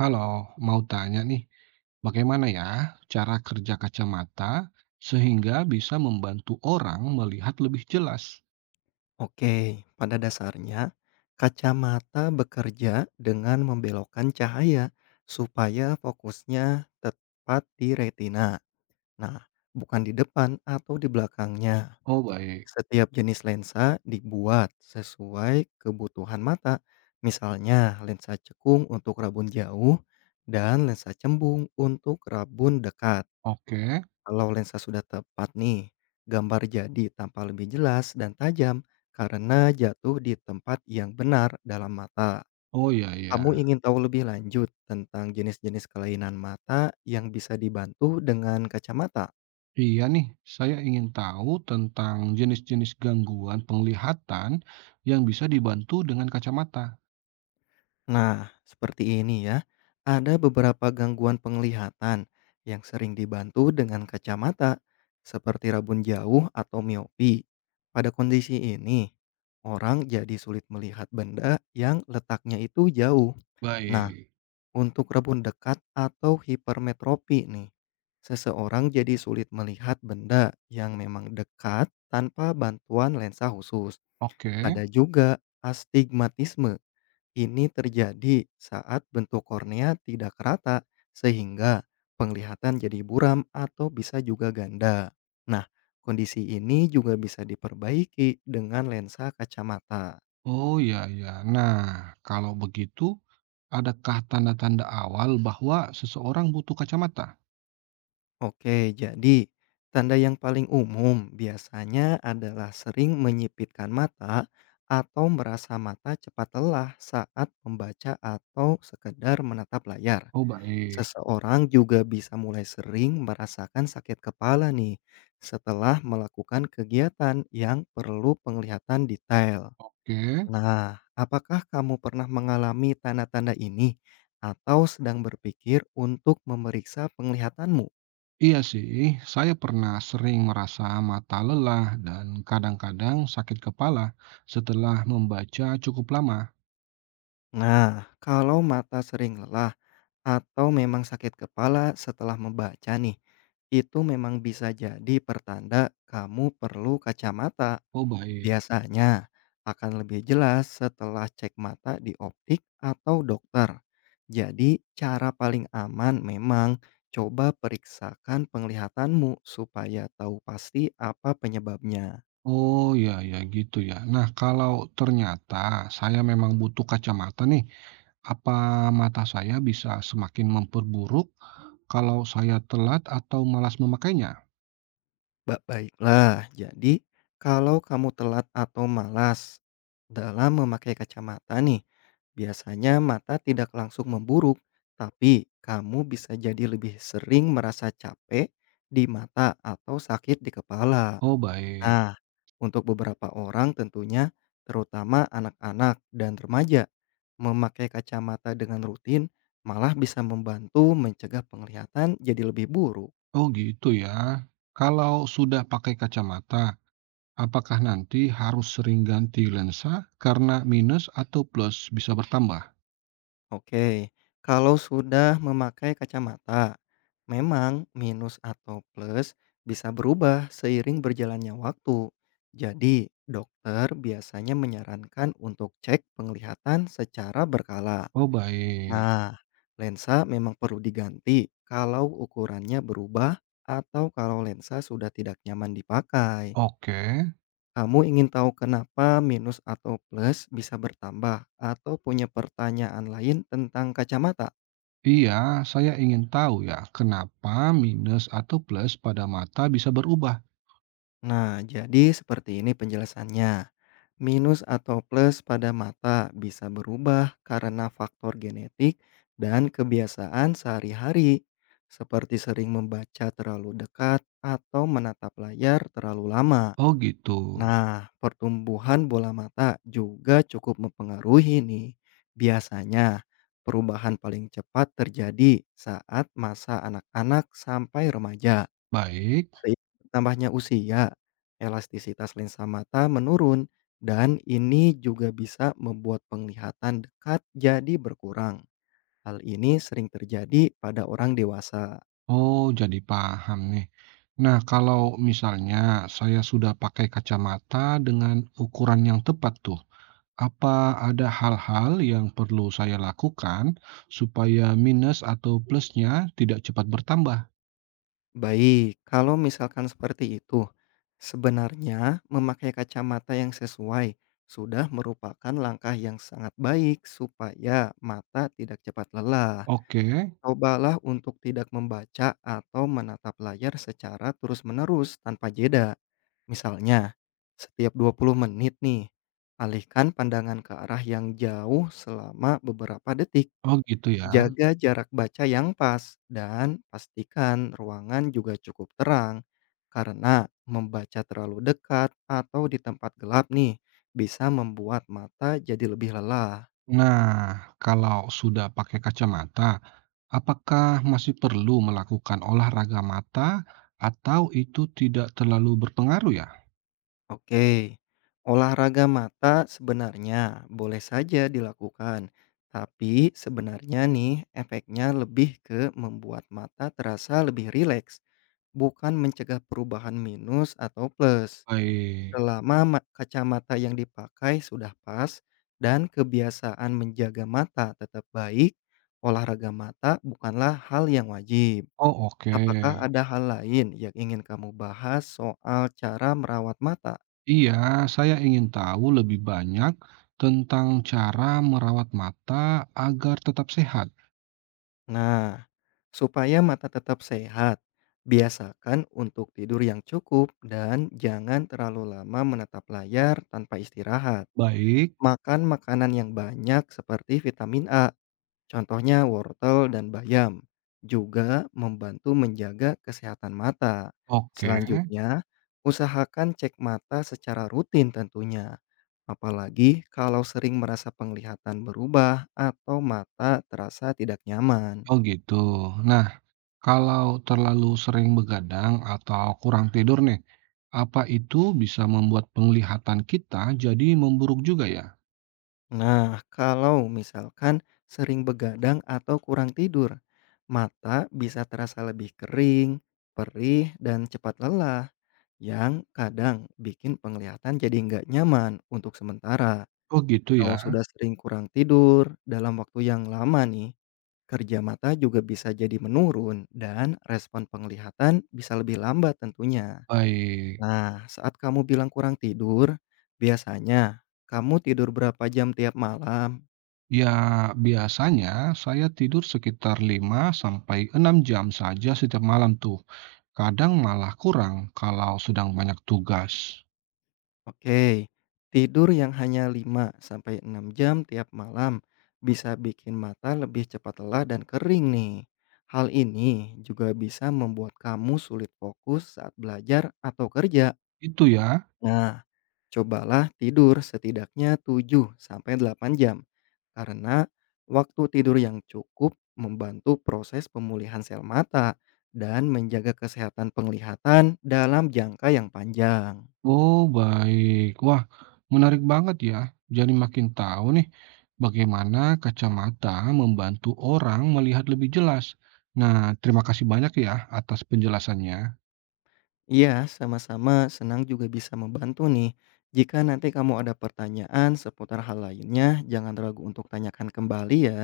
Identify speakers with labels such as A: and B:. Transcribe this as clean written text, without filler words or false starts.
A: Halo, mau tanya nih, bagaimana ya cara kerja kacamata sehingga bisa membantu orang melihat lebih jelas?
B: Oke, pada dasarnya kacamata bekerja dengan membelokkan cahaya supaya fokusnya tepat di retina. Nah, bukan di depan atau di belakangnya.
A: Oh, baik.
B: Setiap jenis lensa dibuat sesuai kebutuhan mata. Misalnya, lensa cekung untuk rabun jauh dan lensa cembung untuk rabun dekat.
A: Oke.
B: Kalau lensa sudah tepat nih, gambar jadi tampak lebih jelas dan tajam karena jatuh di tempat yang benar dalam mata.
A: Oh iya,
B: Kamu
A: iya.
B: ingin tahu lebih lanjut tentang jenis-jenis kelainan mata yang bisa dibantu dengan kacamata?
A: Iya nih, saya ingin tahu tentang jenis-jenis gangguan penglihatan yang bisa dibantu dengan kacamata.
B: Nah, seperti ini ya. Ada beberapa gangguan penglihatan yang sering dibantu dengan kacamata, seperti rabun jauh atau miopi. Pada kondisi ini, orang jadi sulit melihat benda yang letaknya itu jauh. Nah,
A: Baik.
B: untuk rabun dekat atau hipermetropi nih, seseorang jadi sulit melihat benda yang memang dekat tanpa bantuan lensa khusus.
A: Oke.
B: Ada juga astigmatisme. Ini terjadi saat bentuk kornea tidak rata sehingga penglihatan jadi buram atau bisa juga ganda. Nah, kondisi ini juga bisa diperbaiki dengan lensa kacamata.
A: Oh iya, iya. Nah, kalau begitu, adakah tanda-tanda awal bahwa seseorang butuh kacamata?
B: Oke, jadi tanda yang paling umum biasanya adalah sering menyipitkan mata atau merasa mata cepat lelah saat membaca atau sekedar menatap layar.
A: Oh, baik.
B: Seseorang juga bisa mulai sering merasakan sakit kepala nih, setelah melakukan kegiatan yang perlu penglihatan detail.
A: Oke.
B: Nah, apakah kamu pernah mengalami tanda-tanda ini atau sedang berpikir untuk memeriksa penglihatanmu?
A: Iya sih, saya pernah sering merasa mata lelah dan kadang-kadang sakit kepala setelah membaca cukup lama.
B: Nah, kalau mata sering lelah atau memang sakit kepala setelah membaca nih, itu memang bisa jadi pertanda kamu perlu kacamata.
A: Oh baik.
B: Biasanya akan lebih jelas setelah cek mata di optik atau dokter. Jadi, cara paling aman memang coba periksakan penglihatanmu supaya tahu pasti apa penyebabnya.
A: Oh ya ya gitu ya. Nah, kalau ternyata saya memang butuh kacamata nih, apa mata saya bisa semakin memperburuk kalau saya telat atau malas memakainya?
B: Baiklah, jadi kalau kamu telat atau malas dalam memakai kacamata nih, biasanya mata tidak langsung memburuk, tapi kamu bisa jadi lebih sering merasa capek di mata atau sakit di kepala.
A: Oh baik.
B: Nah, untuk beberapa orang tentunya, terutama anak-anak dan remaja, memakai kacamata dengan rutin malah bisa membantu mencegah penglihatan jadi lebih buruk.
A: Oh gitu ya. Kalau sudah pakai kacamata, apakah nanti harus sering ganti lensa karena minus atau plus bisa bertambah?
B: Oke, kalau sudah memakai kacamata, memang minus atau plus bisa berubah seiring berjalannya waktu. Jadi, dokter biasanya menyarankan untuk cek penglihatan secara berkala.
A: Oh, baik.
B: Nah, lensa memang perlu diganti kalau ukurannya berubah atau kalau lensa sudah tidak nyaman dipakai.
A: Oke.
B: Kamu ingin tahu kenapa minus atau plus bisa bertambah atau punya pertanyaan lain tentang kacamata?
A: Iya, saya ingin tahu ya, kenapa minus atau plus pada mata bisa berubah?
B: Nah, jadi seperti ini penjelasannya. Minus atau plus pada mata bisa berubah karena faktor genetik dan kebiasaan sehari-hari, seperti sering membaca terlalu dekat atau menatap layar terlalu lama.
A: Oh, gitu.
B: Nah, pertumbuhan bola mata juga cukup mempengaruhi nih. Biasanya, perubahan paling cepat terjadi saat masa anak-anak sampai remaja.
A: Baik.
B: Seiring bertambahnya usia, elastisitas lensa mata menurun dan ini juga bisa membuat penglihatan dekat jadi berkurang. Hal ini sering terjadi pada orang dewasa.
A: Oh, jadi paham nih. Nah, kalau misalnya saya sudah pakai kacamata dengan ukuran yang tepat tuh, apa ada hal-hal yang perlu saya lakukan supaya minus atau plusnya tidak cepat bertambah?
B: Baik, kalau misalkan seperti itu, sebenarnya memakai kacamata yang sesuai sudah merupakan langkah yang sangat baik supaya mata tidak cepat lelah.
A: Oke,
B: Cobalah untuk tidak membaca atau menatap layar secara terus-menerus tanpa jeda. Misalnya, setiap 20 menit nih, alihkan pandangan ke arah yang jauh selama beberapa detik.
A: oh gitu ya.
B: Jaga jarak baca yang pas dan pastikan ruangan juga cukup terang. Karena membaca terlalu dekat atau di tempat gelap nih bisa membuat mata jadi lebih lelah.
A: Nah, kalau sudah pakai kacamata, apakah masih perlu melakukan olahraga mata atau itu tidak terlalu berpengaruh ya?
B: Oke, olahraga mata sebenarnya boleh saja dilakukan, tapi sebenarnya nih efeknya lebih ke membuat mata terasa lebih rileks, bukan mencegah perubahan minus atau plus.
A: Baik.
B: Selama kacamata yang dipakai sudah pas dan kebiasaan menjaga mata tetap baik, olahraga mata bukanlah hal yang wajib.
A: Oh
B: Apakah
A: oke.
B: ada hal lain yang ingin kamu bahas soal cara merawat mata?
A: Iya, saya ingin tahu lebih banyak tentang cara merawat mata agar tetap sehat.
B: Nah, supaya mata tetap sehat, biasakan untuk tidur yang cukup dan jangan terlalu lama menatap layar tanpa istirahat.
A: Baik.
B: Makan makanan yang banyak seperti vitamin A, contohnya wortel dan bayam, juga membantu menjaga kesehatan mata.
A: Oke,
B: Selanjutnya, usahakan cek mata secara rutin tentunya. Apalagi kalau sering merasa penglihatan berubah atau mata terasa tidak nyaman.
A: oh gitu. Nah, kalau terlalu sering begadang atau kurang tidur nih, apa itu bisa membuat penglihatan kita jadi memburuk juga ya?
B: Nah, kalau misalkan sering begadang atau kurang tidur, mata bisa terasa lebih kering, perih, dan cepat lelah yang kadang bikin penglihatan jadi nggak nyaman untuk sementara.
A: Oh gitu ya.
B: Kalau sudah sering kurang tidur dalam waktu yang lama nih, kerja mata juga bisa jadi menurun dan respon penglihatan bisa lebih lambat tentunya.
A: Baik.
B: Nah, saat kamu bilang kurang tidur, biasanya kamu tidur berapa jam tiap malam?
A: Ya, biasanya saya tidur sekitar 5 sampai 6 jam saja setiap malam tuh. Kadang malah kurang kalau sedang banyak tugas.
B: Oke, tidur yang hanya 5 sampai 6 jam tiap malam bisa bikin mata lebih cepat lelah dan kering nih. Hal ini juga bisa membuat kamu sulit fokus saat belajar atau kerja.
A: Itu ya.
B: Nah, cobalah tidur setidaknya 7 sampai 8 jam karena waktu tidur yang cukup membantu proses pemulihan sel mata dan menjaga kesehatan penglihatan dalam jangka yang panjang.
A: Oh, baik. Wah, menarik banget ya. Jadi makin tahu nih bagaimana kacamata membantu orang melihat lebih jelas. Nah, terima kasih banyak ya atas penjelasannya.
B: Iya, sama-sama senang juga bisa membantu nih. Jika nanti kamu ada pertanyaan seputar hal lainnya, jangan ragu untuk tanyakan kembali ya.